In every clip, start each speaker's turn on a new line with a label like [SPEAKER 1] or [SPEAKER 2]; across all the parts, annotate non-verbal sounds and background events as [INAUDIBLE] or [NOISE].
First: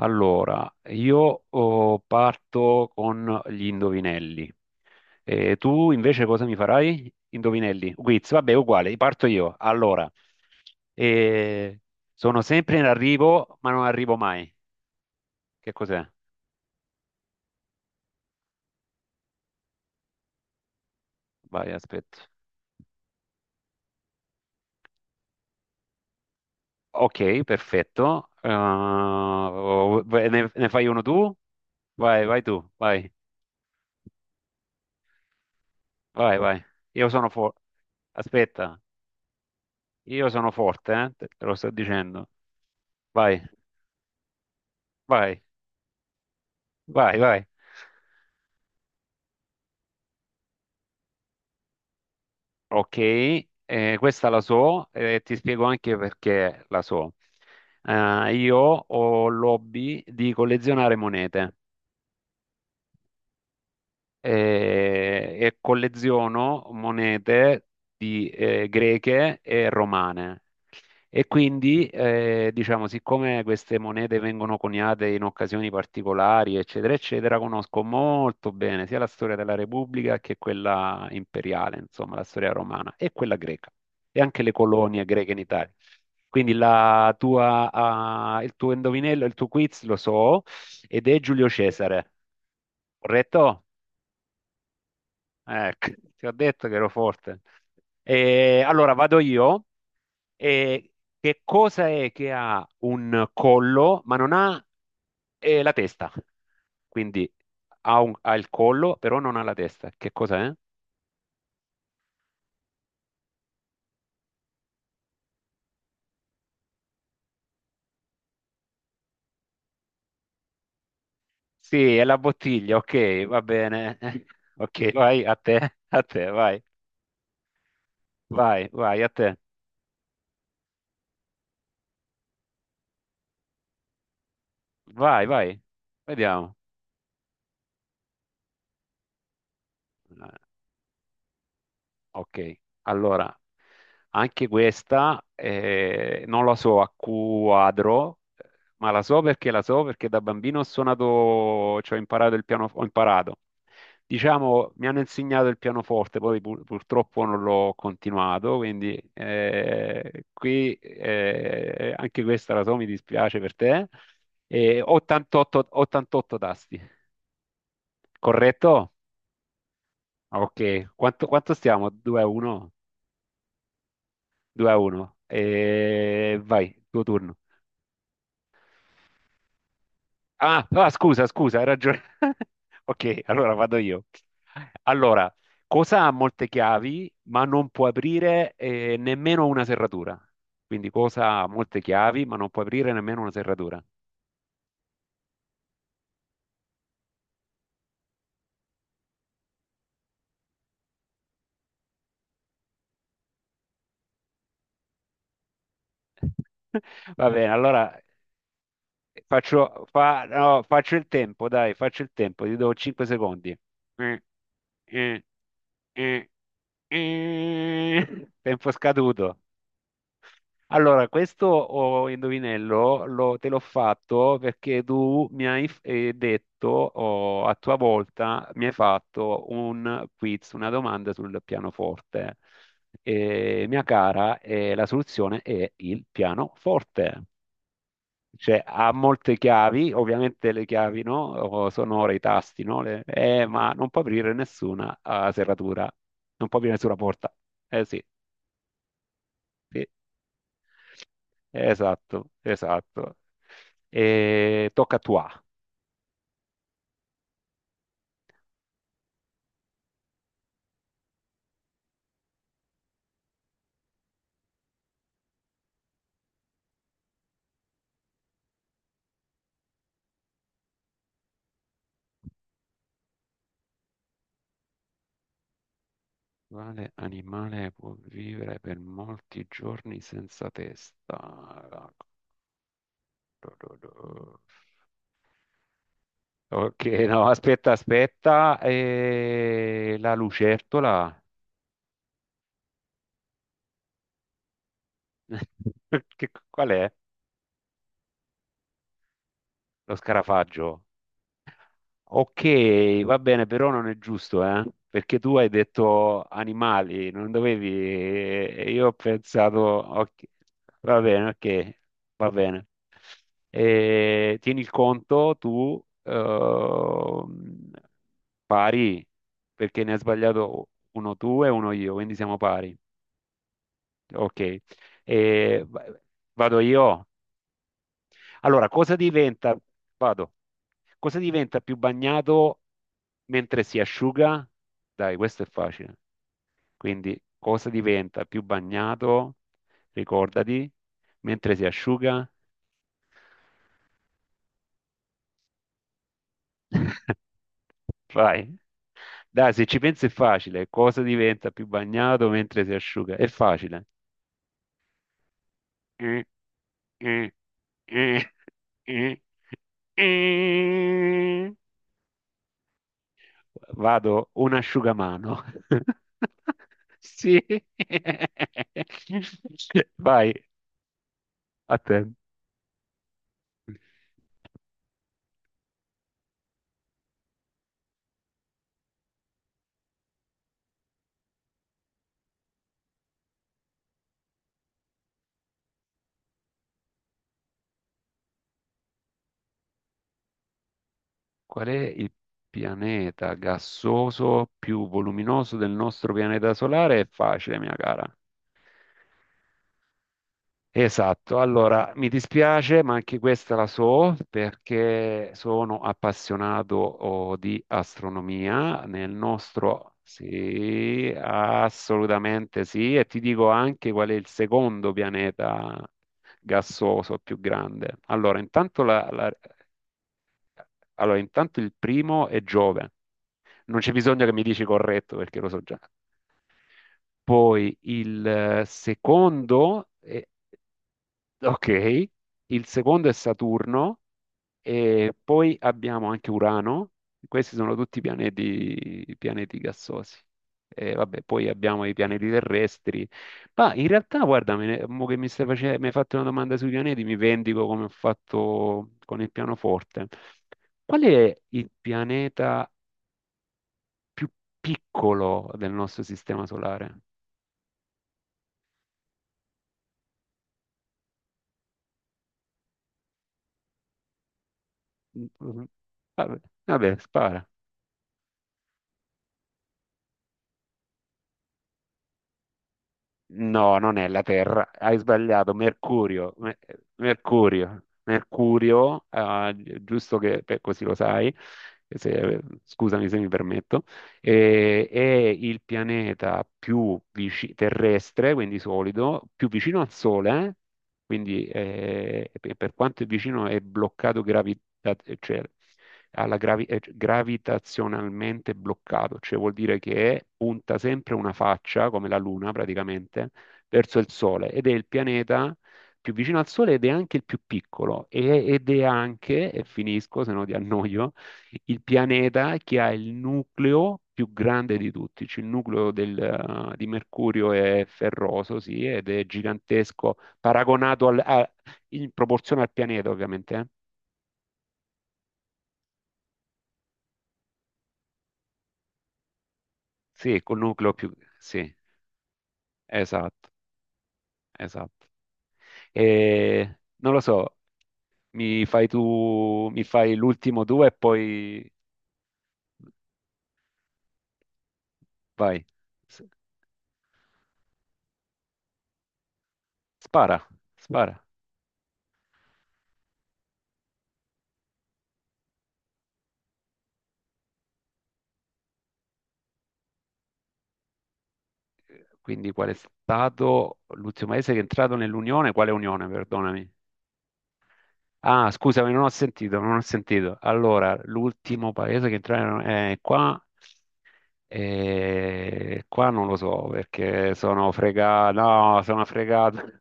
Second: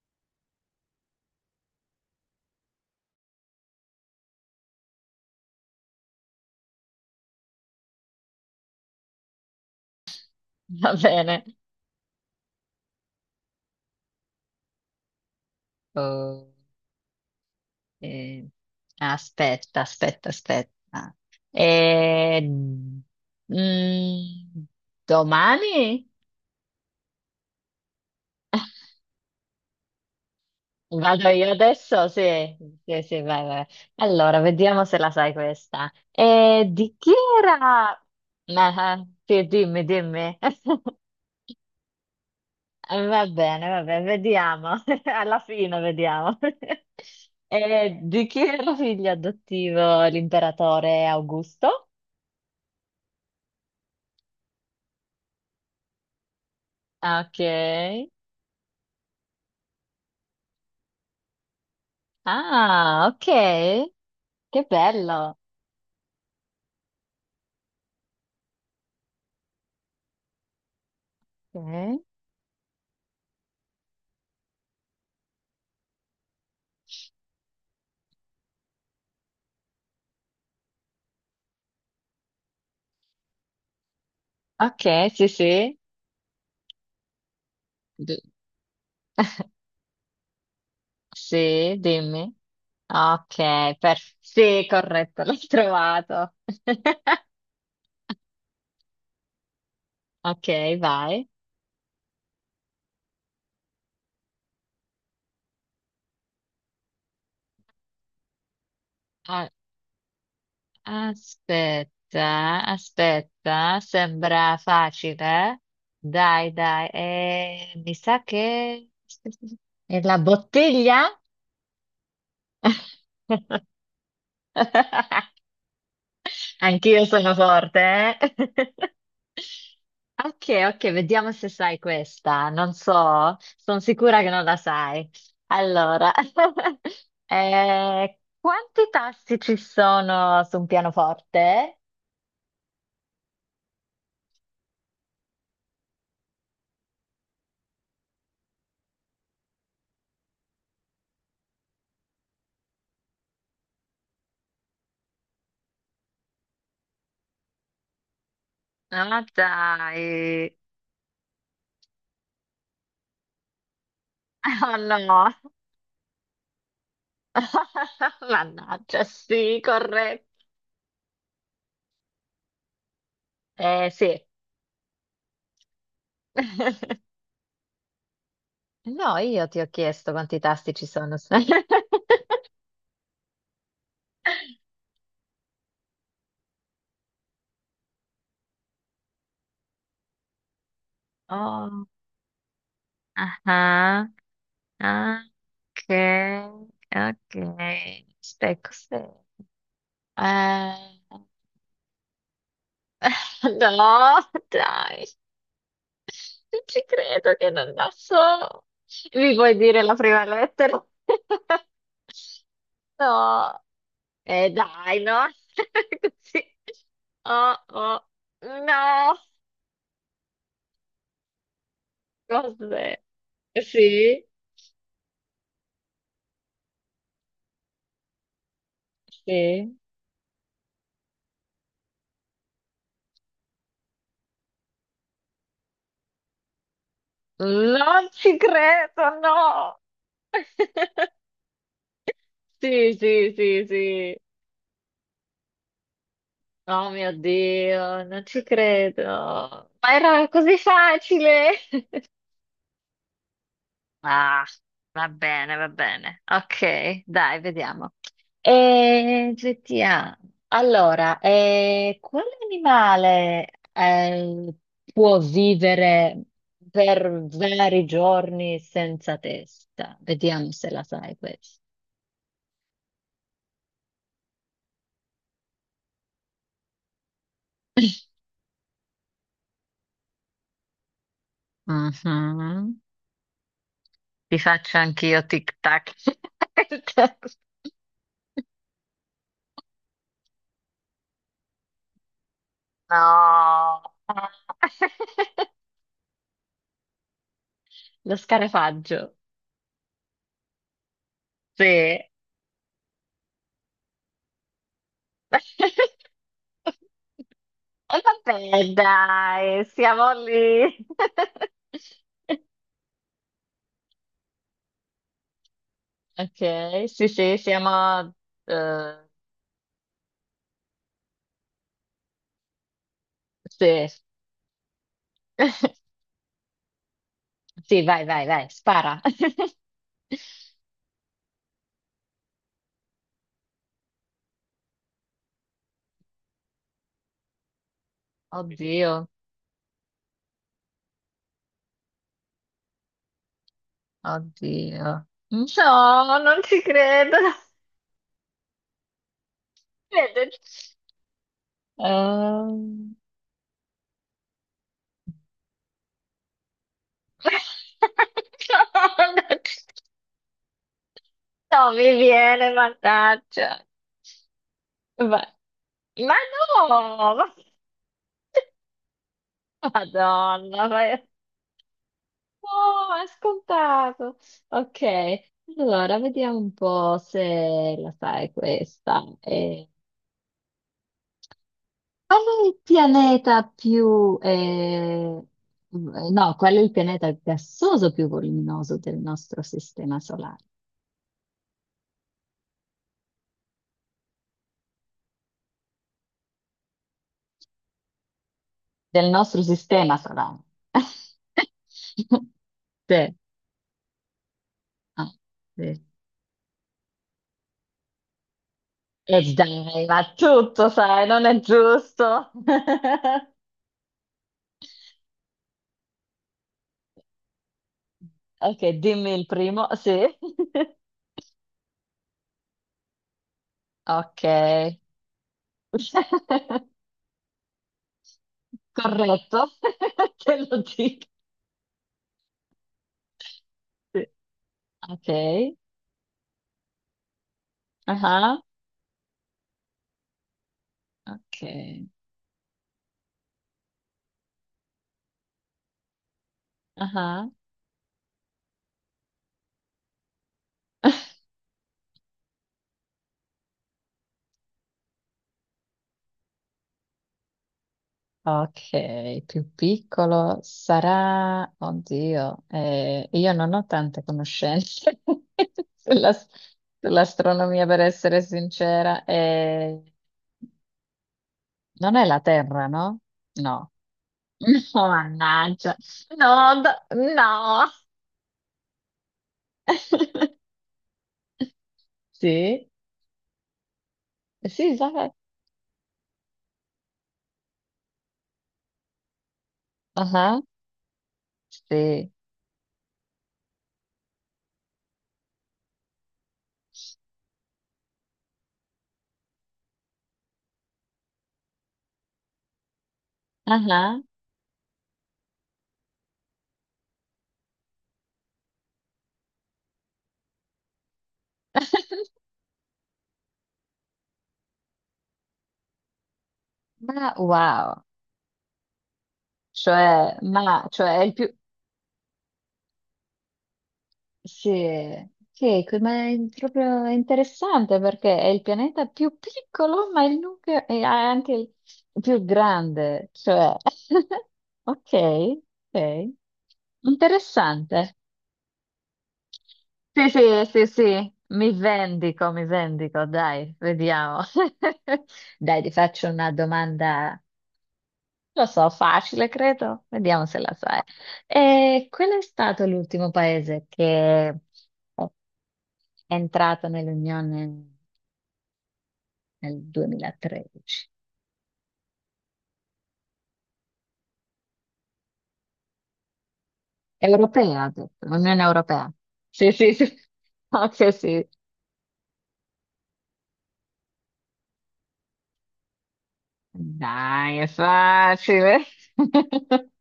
[SPEAKER 1] Allora, io parto con gli indovinelli. E tu invece cosa mi farai? Indovinelli, quiz, vabbè, uguale, parto io. Allora,
[SPEAKER 2] [LAUGHS] Va bene.
[SPEAKER 1] eh, sono sempre in arrivo, ma non arrivo mai. Che cos'è?
[SPEAKER 2] Oh, eh, aspetta, aspetta, aspetta.
[SPEAKER 1] Vai, aspetta.
[SPEAKER 2] Eh, mm, domani?
[SPEAKER 1] Ok, perfetto. Ne fai uno
[SPEAKER 2] Vado
[SPEAKER 1] tu?
[SPEAKER 2] io adesso? Sì,
[SPEAKER 1] Vai, vai tu,
[SPEAKER 2] sì,
[SPEAKER 1] vai,
[SPEAKER 2] sì, vai, vai. Allora, vediamo se la sai questa.
[SPEAKER 1] vai, vai.
[SPEAKER 2] Di
[SPEAKER 1] Io
[SPEAKER 2] chi
[SPEAKER 1] sono forte.
[SPEAKER 2] era?
[SPEAKER 1] Aspetta,
[SPEAKER 2] Ah, sì, dimmi,
[SPEAKER 1] io
[SPEAKER 2] dimmi.
[SPEAKER 1] sono forte,
[SPEAKER 2] [LAUGHS]
[SPEAKER 1] eh? Te lo sto dicendo. Vai,
[SPEAKER 2] Va bene, vediamo. [LAUGHS] Alla
[SPEAKER 1] vai.
[SPEAKER 2] fine vediamo. [LAUGHS]
[SPEAKER 1] Vai, vai.
[SPEAKER 2] Di chi era figlio adottivo l'imperatore Augusto?
[SPEAKER 1] Ok, questa la so e ti spiego anche perché la so.
[SPEAKER 2] Ok.
[SPEAKER 1] Io ho l'hobby di collezionare monete
[SPEAKER 2] Ah, ok. Che bello.
[SPEAKER 1] e colleziono monete greche e romane. E quindi,
[SPEAKER 2] Ok.
[SPEAKER 1] diciamo, siccome queste monete vengono coniate in occasioni particolari, eccetera, eccetera, conosco molto bene sia la storia della Repubblica che quella imperiale, insomma, la storia romana e quella greca e anche le colonie
[SPEAKER 2] Ok, sì,
[SPEAKER 1] greche in Italia.
[SPEAKER 2] sì.
[SPEAKER 1] Quindi
[SPEAKER 2] Di-
[SPEAKER 1] il tuo indovinello, il tuo quiz lo so ed è Giulio
[SPEAKER 2] sì,
[SPEAKER 1] Cesare,
[SPEAKER 2] dimmi.
[SPEAKER 1] corretto?
[SPEAKER 2] Ok, sì, corretto, l'ho
[SPEAKER 1] Ecco, ti ho
[SPEAKER 2] trovato.
[SPEAKER 1] detto che ero
[SPEAKER 2] [LAUGHS]
[SPEAKER 1] forte. E allora vado io.
[SPEAKER 2] Ok,
[SPEAKER 1] E
[SPEAKER 2] vai.
[SPEAKER 1] che cosa è che ha un collo, ma non ha la testa? Quindi ha il collo, però non ha
[SPEAKER 2] A-
[SPEAKER 1] la testa. Che cosa è?
[SPEAKER 2] Aspetta, aspetta, sembra facile. Dai, dai, mi sa che... È la bottiglia?
[SPEAKER 1] Sì, è la bottiglia, ok, va
[SPEAKER 2] [LAUGHS]
[SPEAKER 1] bene. [LAUGHS] Ok, vai a te, vai,
[SPEAKER 2] Anch'io sono forte,
[SPEAKER 1] vai,
[SPEAKER 2] eh? [LAUGHS]
[SPEAKER 1] vai, a te.
[SPEAKER 2] Ok, ok, vediamo se sai questa. Non so, sono sicura che non la sai.
[SPEAKER 1] Vai, vai.
[SPEAKER 2] Allora,
[SPEAKER 1] Vediamo.
[SPEAKER 2] [LAUGHS] quanti tasti ci sono su un pianoforte?
[SPEAKER 1] Ok, allora anche questa non la so a quadro, ma la so perché da bambino ho suonato, cioè ho imparato il piano, ho imparato. Diciamo, mi hanno insegnato il pianoforte, poi purtroppo non l'ho continuato, quindi
[SPEAKER 2] Ah, dai.
[SPEAKER 1] qui anche questa la so, mi dispiace per te.
[SPEAKER 2] Oh
[SPEAKER 1] E
[SPEAKER 2] no.
[SPEAKER 1] 88 tasti,
[SPEAKER 2] [LAUGHS]
[SPEAKER 1] corretto?
[SPEAKER 2] Mannaggia, sì, corretto.
[SPEAKER 1] Ok, quanto stiamo? 2 a 1?
[SPEAKER 2] Sì.
[SPEAKER 1] 2 a 1. E vai, tuo
[SPEAKER 2] [LAUGHS]
[SPEAKER 1] turno.
[SPEAKER 2] No, io ti ho chiesto quanti
[SPEAKER 1] Ah,
[SPEAKER 2] tasti ci
[SPEAKER 1] ah,
[SPEAKER 2] sono. [LAUGHS]
[SPEAKER 1] scusa, scusa, hai ragione. [LAUGHS] Ok, allora vado io. Allora, cosa ha molte chiavi, ma non può aprire nemmeno una serratura? Quindi cosa ha molte
[SPEAKER 2] Oh,
[SPEAKER 1] chiavi, ma non può aprire nemmeno una
[SPEAKER 2] ah,
[SPEAKER 1] serratura?
[SPEAKER 2] ah. Ah, ok, ok. Stai cos'è? Eh, [LAUGHS] no, dai, non ci
[SPEAKER 1] [LAUGHS] Va
[SPEAKER 2] credo
[SPEAKER 1] bene,
[SPEAKER 2] che non la
[SPEAKER 1] allora
[SPEAKER 2] so. Mi vuoi dire la prima
[SPEAKER 1] no,
[SPEAKER 2] lettera?
[SPEAKER 1] faccio il tempo, dai,
[SPEAKER 2] [LAUGHS]
[SPEAKER 1] faccio il tempo, ti do 5 secondi.
[SPEAKER 2] No,
[SPEAKER 1] Eh,
[SPEAKER 2] dai,
[SPEAKER 1] eh,
[SPEAKER 2] no, [LAUGHS]
[SPEAKER 1] eh,
[SPEAKER 2] così. Oh, oh,
[SPEAKER 1] [LAUGHS] Tempo
[SPEAKER 2] no,
[SPEAKER 1] scaduto. Allora, questo
[SPEAKER 2] cos'è?
[SPEAKER 1] indovinello te l'ho
[SPEAKER 2] Sì,
[SPEAKER 1] fatto perché tu mi hai detto, a tua volta, mi hai fatto
[SPEAKER 2] sì.
[SPEAKER 1] un quiz, una domanda sul pianoforte. E, mia cara, la soluzione è il pianoforte.
[SPEAKER 2] Non ci
[SPEAKER 1] Cioè, ha
[SPEAKER 2] credo,
[SPEAKER 1] molte
[SPEAKER 2] no.
[SPEAKER 1] chiavi, ovviamente le chiavi,
[SPEAKER 2] [LAUGHS]
[SPEAKER 1] no? Oh, sono ora i tasti, no?
[SPEAKER 2] Sì, sì, sì,
[SPEAKER 1] Ma non può
[SPEAKER 2] sì.
[SPEAKER 1] aprire nessuna serratura, non può aprire
[SPEAKER 2] Oh
[SPEAKER 1] nessuna
[SPEAKER 2] mio
[SPEAKER 1] porta. Eh sì,
[SPEAKER 2] Dio, non ci credo.
[SPEAKER 1] sì.
[SPEAKER 2] Ma era così facile. [LAUGHS]
[SPEAKER 1] Esatto, esatto.
[SPEAKER 2] Ah,
[SPEAKER 1] E tocca a
[SPEAKER 2] va
[SPEAKER 1] tua.
[SPEAKER 2] bene, va bene. Ok, dai, vediamo. E GTA. Allora, quale animale eh, può vivere per vari giorni senza testa? Vediamo se la sai questa.
[SPEAKER 1] Quale animale può
[SPEAKER 2] [LAUGHS]
[SPEAKER 1] vivere per molti giorni senza testa?
[SPEAKER 2] Mhm. Ti faccio anch'io tic-tac.
[SPEAKER 1] Ok, no, aspetta,
[SPEAKER 2] [LAUGHS]
[SPEAKER 1] aspetta. La lucertola?
[SPEAKER 2] No. [LAUGHS]
[SPEAKER 1] [LAUGHS] Qual è?
[SPEAKER 2] Lo scarefaggio.
[SPEAKER 1] Lo scarafaggio?
[SPEAKER 2] Sì.
[SPEAKER 1] Ok, va bene, però non è giusto, eh? Perché tu hai
[SPEAKER 2] [LAUGHS]
[SPEAKER 1] detto animali, non dovevi,
[SPEAKER 2] E vabbè,
[SPEAKER 1] e io ho pensato,
[SPEAKER 2] dai,
[SPEAKER 1] ok,
[SPEAKER 2] siamo lì.
[SPEAKER 1] va bene, ok, va
[SPEAKER 2] [LAUGHS]
[SPEAKER 1] bene. E tieni il conto, tu
[SPEAKER 2] Ok, sì, sì,
[SPEAKER 1] pari,
[SPEAKER 2] eh,
[SPEAKER 1] perché ne hai sbagliato uno tu e uno io, quindi siamo pari.
[SPEAKER 2] sì.
[SPEAKER 1] Ok, E va-
[SPEAKER 2] [LAUGHS]
[SPEAKER 1] vado io.
[SPEAKER 2] Sì, vai, vai, vai,
[SPEAKER 1] Allora,
[SPEAKER 2] spara. [LAUGHS]
[SPEAKER 1] vado, cosa diventa più bagnato mentre si asciuga? Dai, questo è facile. Quindi, cosa diventa più
[SPEAKER 2] Oddio,
[SPEAKER 1] bagnato, ricordati, mentre si asciuga?
[SPEAKER 2] oddio. Mm. No, non ci
[SPEAKER 1] [LAUGHS]
[SPEAKER 2] credo.
[SPEAKER 1] Vai. Dai, se ci pensi è
[SPEAKER 2] Vede-
[SPEAKER 1] facile. Cosa diventa più bagnato mentre si
[SPEAKER 2] Ehm,
[SPEAKER 1] asciuga? È facile. Eh, eh,
[SPEAKER 2] [LAUGHS]
[SPEAKER 1] eh,
[SPEAKER 2] No,
[SPEAKER 1] eh,
[SPEAKER 2] non ci-
[SPEAKER 1] eh. eh.
[SPEAKER 2] non mi viene, mannaggia.
[SPEAKER 1] Vado un
[SPEAKER 2] Vai.
[SPEAKER 1] asciugamano.
[SPEAKER 2] Ma
[SPEAKER 1] [LAUGHS]
[SPEAKER 2] no! ma-
[SPEAKER 1] Sì. Vai,
[SPEAKER 2] Madonna, ma è...
[SPEAKER 1] a te.
[SPEAKER 2] no, è scontato. Ok, allora vediamo un po' se la sai questa. Qual è il pianeta più... No, qual è il pianeta gassoso più voluminoso del nostro sistema solare?
[SPEAKER 1] Qual è il pianeta gassoso più voluminoso del nostro pianeta solare? È facile, mia cara.
[SPEAKER 2] Del nostro sistema solare.
[SPEAKER 1] Esatto, allora mi
[SPEAKER 2] [LAUGHS]
[SPEAKER 1] dispiace, ma
[SPEAKER 2] Sì.
[SPEAKER 1] anche questa la so
[SPEAKER 2] Ah,
[SPEAKER 1] perché sono
[SPEAKER 2] sì.
[SPEAKER 1] appassionato di astronomia nel
[SPEAKER 2] E dai,
[SPEAKER 1] nostro,
[SPEAKER 2] ma tutto sai,
[SPEAKER 1] sì,
[SPEAKER 2] non è giusto.
[SPEAKER 1] assolutamente sì, e
[SPEAKER 2] [LAUGHS]
[SPEAKER 1] ti dico anche qual è il secondo pianeta gassoso più grande. Allora,
[SPEAKER 2] Ok,
[SPEAKER 1] intanto,
[SPEAKER 2] dimmi il primo, sì. [LAUGHS]
[SPEAKER 1] allora, intanto il primo è Giove, non c'è
[SPEAKER 2] Ok.
[SPEAKER 1] bisogno che mi dici corretto perché lo so già.
[SPEAKER 2] [LAUGHS]
[SPEAKER 1] Poi il
[SPEAKER 2] Corretto,
[SPEAKER 1] secondo
[SPEAKER 2] [LAUGHS] te lo dico.
[SPEAKER 1] ok, il secondo è Saturno
[SPEAKER 2] Sì.
[SPEAKER 1] e
[SPEAKER 2] Ok.
[SPEAKER 1] poi abbiamo anche Urano, questi sono tutti
[SPEAKER 2] Ah,
[SPEAKER 1] pianeti gassosi. E vabbè,
[SPEAKER 2] ok.
[SPEAKER 1] poi abbiamo i pianeti terrestri, ma in realtà guarda, mo che mi hai fatto una domanda sui pianeti, mi
[SPEAKER 2] Ah.
[SPEAKER 1] vendico come ho fatto con il pianoforte. Qual
[SPEAKER 2] [LAUGHS]
[SPEAKER 1] è il pianeta più piccolo del nostro sistema solare?
[SPEAKER 2] Ok, più piccolo sarà... Oddio, io non ho tante conoscenze
[SPEAKER 1] Mm, mm, mm.
[SPEAKER 2] [LAUGHS] sulla-
[SPEAKER 1] Vabbè, vabbè, spara.
[SPEAKER 2] sull'astronomia, per essere sincera. Non è la Terra, no? No.
[SPEAKER 1] No, non è la Terra,
[SPEAKER 2] No,
[SPEAKER 1] hai sbagliato,
[SPEAKER 2] mannaggia. No, d- no.
[SPEAKER 1] Mercurio, ah, giusto che
[SPEAKER 2] [LAUGHS]
[SPEAKER 1] così lo sai,
[SPEAKER 2] Sì,
[SPEAKER 1] scusami se mi permetto,
[SPEAKER 2] sì,
[SPEAKER 1] è
[SPEAKER 2] esatto.
[SPEAKER 1] il pianeta più terrestre, quindi solido, più vicino al
[SPEAKER 2] Ah.
[SPEAKER 1] Sole, eh? Quindi
[SPEAKER 2] Sì,
[SPEAKER 1] e per quanto è vicino è bloccato cioè, cioè, gravitazionalmente bloccato, cioè vuol dire che punta sempre una faccia, come la Luna praticamente, verso
[SPEAKER 2] ah.
[SPEAKER 1] il Sole ed è il pianeta più vicino al Sole ed è anche il più piccolo ed è anche, e finisco se no ti annoio, il pianeta che ha il nucleo più grande di tutti, cioè il nucleo di
[SPEAKER 2] Ma
[SPEAKER 1] Mercurio è
[SPEAKER 2] wow,
[SPEAKER 1] ferroso, sì, ed è gigantesco,
[SPEAKER 2] cioè, ma, cioè, è
[SPEAKER 1] paragonato
[SPEAKER 2] il più...
[SPEAKER 1] in proporzione al pianeta, ovviamente.
[SPEAKER 2] Sì, sì, ma è proprio interessante perché è il pianeta più piccolo, ma il
[SPEAKER 1] Sì, col
[SPEAKER 2] nucleo è
[SPEAKER 1] nucleo più.
[SPEAKER 2] anche il
[SPEAKER 1] Sì,
[SPEAKER 2] più grande,
[SPEAKER 1] esatto,
[SPEAKER 2] cioè... [LAUGHS] Ok,
[SPEAKER 1] esatto.
[SPEAKER 2] ok.
[SPEAKER 1] E, non lo so,
[SPEAKER 2] Interessante.
[SPEAKER 1] mi fai tu, mi
[SPEAKER 2] Sì,
[SPEAKER 1] fai
[SPEAKER 2] sì,
[SPEAKER 1] l'ultimo
[SPEAKER 2] sì,
[SPEAKER 1] due e
[SPEAKER 2] sì,
[SPEAKER 1] poi
[SPEAKER 2] mi vendico, dai, vediamo. [LAUGHS] Dai,
[SPEAKER 1] vai.
[SPEAKER 2] ti faccio
[SPEAKER 1] S-
[SPEAKER 2] una domanda, lo so, facile, credo, vediamo se
[SPEAKER 1] Spara,
[SPEAKER 2] la sai.
[SPEAKER 1] spara.
[SPEAKER 2] E qual è stato l'ultimo paese che è entrato nell'Unione nel 2013?
[SPEAKER 1] Quindi qual è stato l'ultimo paese che è entrato nell'Unione? Quale Unione, perdonami?
[SPEAKER 2] Europea, ha detto, Unione
[SPEAKER 1] Ah, scusami,
[SPEAKER 2] Europea.
[SPEAKER 1] non ho
[SPEAKER 2] Sì,
[SPEAKER 1] sentito,
[SPEAKER 2] sì,
[SPEAKER 1] non ho
[SPEAKER 2] sì,
[SPEAKER 1] sentito.
[SPEAKER 2] [LAUGHS] ok,
[SPEAKER 1] Allora,
[SPEAKER 2] sì.
[SPEAKER 1] l'ultimo paese che entrare è qua. E qua non lo so perché
[SPEAKER 2] Dai, è
[SPEAKER 1] sono fregato.
[SPEAKER 2] facile.
[SPEAKER 1] No, sono fregato.
[SPEAKER 2] [LAUGHS]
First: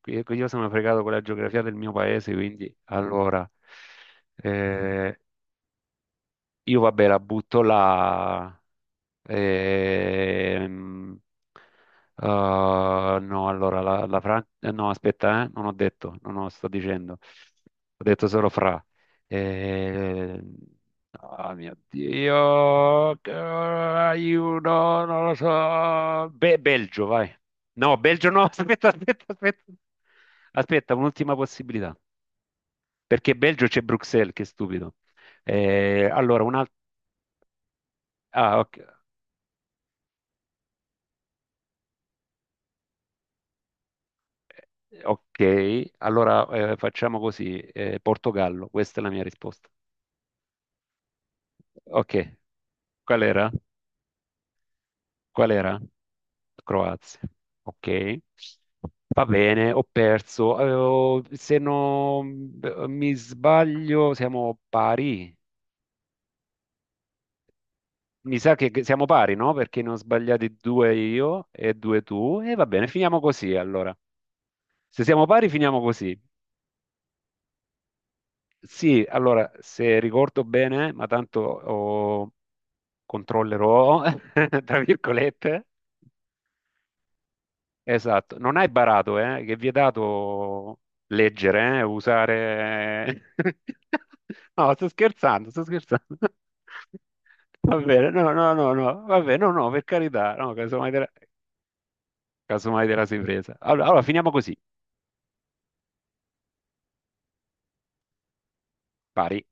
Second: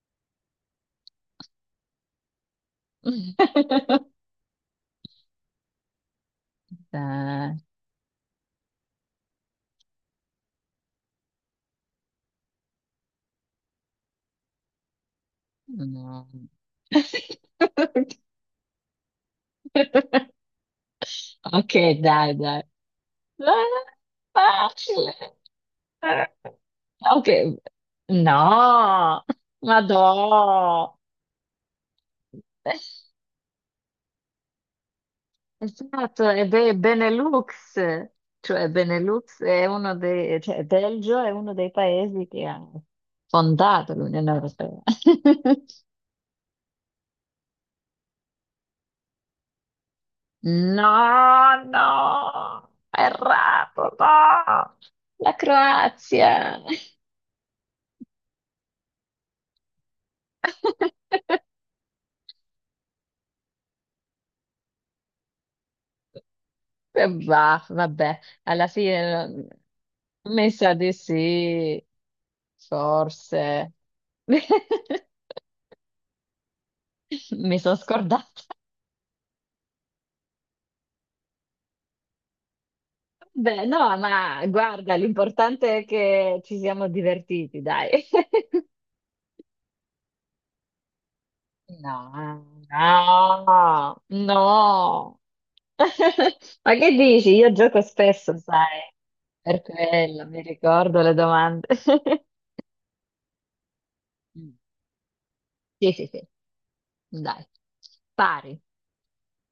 [SPEAKER 1] Qui io sono fregato con la geografia del mio paese, quindi allora eh, io vabbè la butto
[SPEAKER 2] Dai.
[SPEAKER 1] là. Ehm, ah, no, allora la Francia. No, aspetta, non ho detto, non ho,
[SPEAKER 2] Mm.
[SPEAKER 1] sto dicendo. Ho detto
[SPEAKER 2] [LAUGHS]
[SPEAKER 1] solo fra. Ehm, ah,
[SPEAKER 2] Ok,
[SPEAKER 1] mio
[SPEAKER 2] dai, dai.
[SPEAKER 1] Dio,
[SPEAKER 2] Ah,
[SPEAKER 1] aiuto,
[SPEAKER 2] facile.
[SPEAKER 1] non lo
[SPEAKER 2] Ah,
[SPEAKER 1] so. Belgio,
[SPEAKER 2] ok,
[SPEAKER 1] vai. No, Belgio
[SPEAKER 2] no,
[SPEAKER 1] no, [LAUGHS] aspetta, aspetta, aspetta.
[SPEAKER 2] ma
[SPEAKER 1] Aspetta,
[SPEAKER 2] no.
[SPEAKER 1] un'ultima possibilità. Perché Belgio c'è Bruxelles, che stupido.
[SPEAKER 2] Esatto,
[SPEAKER 1] Allora,
[SPEAKER 2] e
[SPEAKER 1] un altro.
[SPEAKER 2] beh, Benelux,
[SPEAKER 1] Ah,
[SPEAKER 2] cioè
[SPEAKER 1] ok.
[SPEAKER 2] Benelux è uno dei, cioè Belgio è uno dei paesi che ha fondato l'Unione Europea. [LAUGHS]
[SPEAKER 1] Ok, allora facciamo così, Portogallo, questa è la mia risposta.
[SPEAKER 2] No,
[SPEAKER 1] Ok,
[SPEAKER 2] no,
[SPEAKER 1] qual era?
[SPEAKER 2] errato, no. La
[SPEAKER 1] Qual era?
[SPEAKER 2] Croazia.
[SPEAKER 1] Croazia. Ok, va bene, ho perso. Avevo- se
[SPEAKER 2] [LAUGHS]
[SPEAKER 1] non mi sbaglio, siamo pari.
[SPEAKER 2] Bah, vabbè,
[SPEAKER 1] Mi sa
[SPEAKER 2] alla
[SPEAKER 1] che siamo pari,
[SPEAKER 2] fine
[SPEAKER 1] no? Perché ne ho
[SPEAKER 2] mi
[SPEAKER 1] sbagliati
[SPEAKER 2] sa di
[SPEAKER 1] due io e
[SPEAKER 2] sì,
[SPEAKER 1] due tu. E va bene, finiamo così
[SPEAKER 2] forse.
[SPEAKER 1] allora. Se siamo
[SPEAKER 2] [LAUGHS]
[SPEAKER 1] pari, finiamo così.
[SPEAKER 2] Mi sono scordata.
[SPEAKER 1] Sì, allora, se ricordo bene, ma tanto
[SPEAKER 2] Beh, no,
[SPEAKER 1] controllerò,
[SPEAKER 2] ma
[SPEAKER 1] [LAUGHS] tra
[SPEAKER 2] guarda,
[SPEAKER 1] virgolette.
[SPEAKER 2] l'importante è che ci siamo divertiti, dai. [LAUGHS]
[SPEAKER 1] Esatto, non hai barato, che è vietato leggere,
[SPEAKER 2] No,
[SPEAKER 1] usare.
[SPEAKER 2] no,
[SPEAKER 1] [LAUGHS] No, sto
[SPEAKER 2] no.
[SPEAKER 1] scherzando, sto
[SPEAKER 2] [LAUGHS]
[SPEAKER 1] scherzando.
[SPEAKER 2] Ma che dici? Io
[SPEAKER 1] [LAUGHS] Va
[SPEAKER 2] gioco
[SPEAKER 1] bene, no,
[SPEAKER 2] spesso,
[SPEAKER 1] no, no,
[SPEAKER 2] sai,
[SPEAKER 1] no, va bene, no,
[SPEAKER 2] per
[SPEAKER 1] no, per
[SPEAKER 2] quello
[SPEAKER 1] carità,
[SPEAKER 2] mi
[SPEAKER 1] no,
[SPEAKER 2] ricordo le domande. [LAUGHS]
[SPEAKER 1] casomai te la sei presa. Allora, allora, finiamo
[SPEAKER 2] Mm.
[SPEAKER 1] così,
[SPEAKER 2] Sì, sì, sì, dai, pari.
[SPEAKER 1] pari.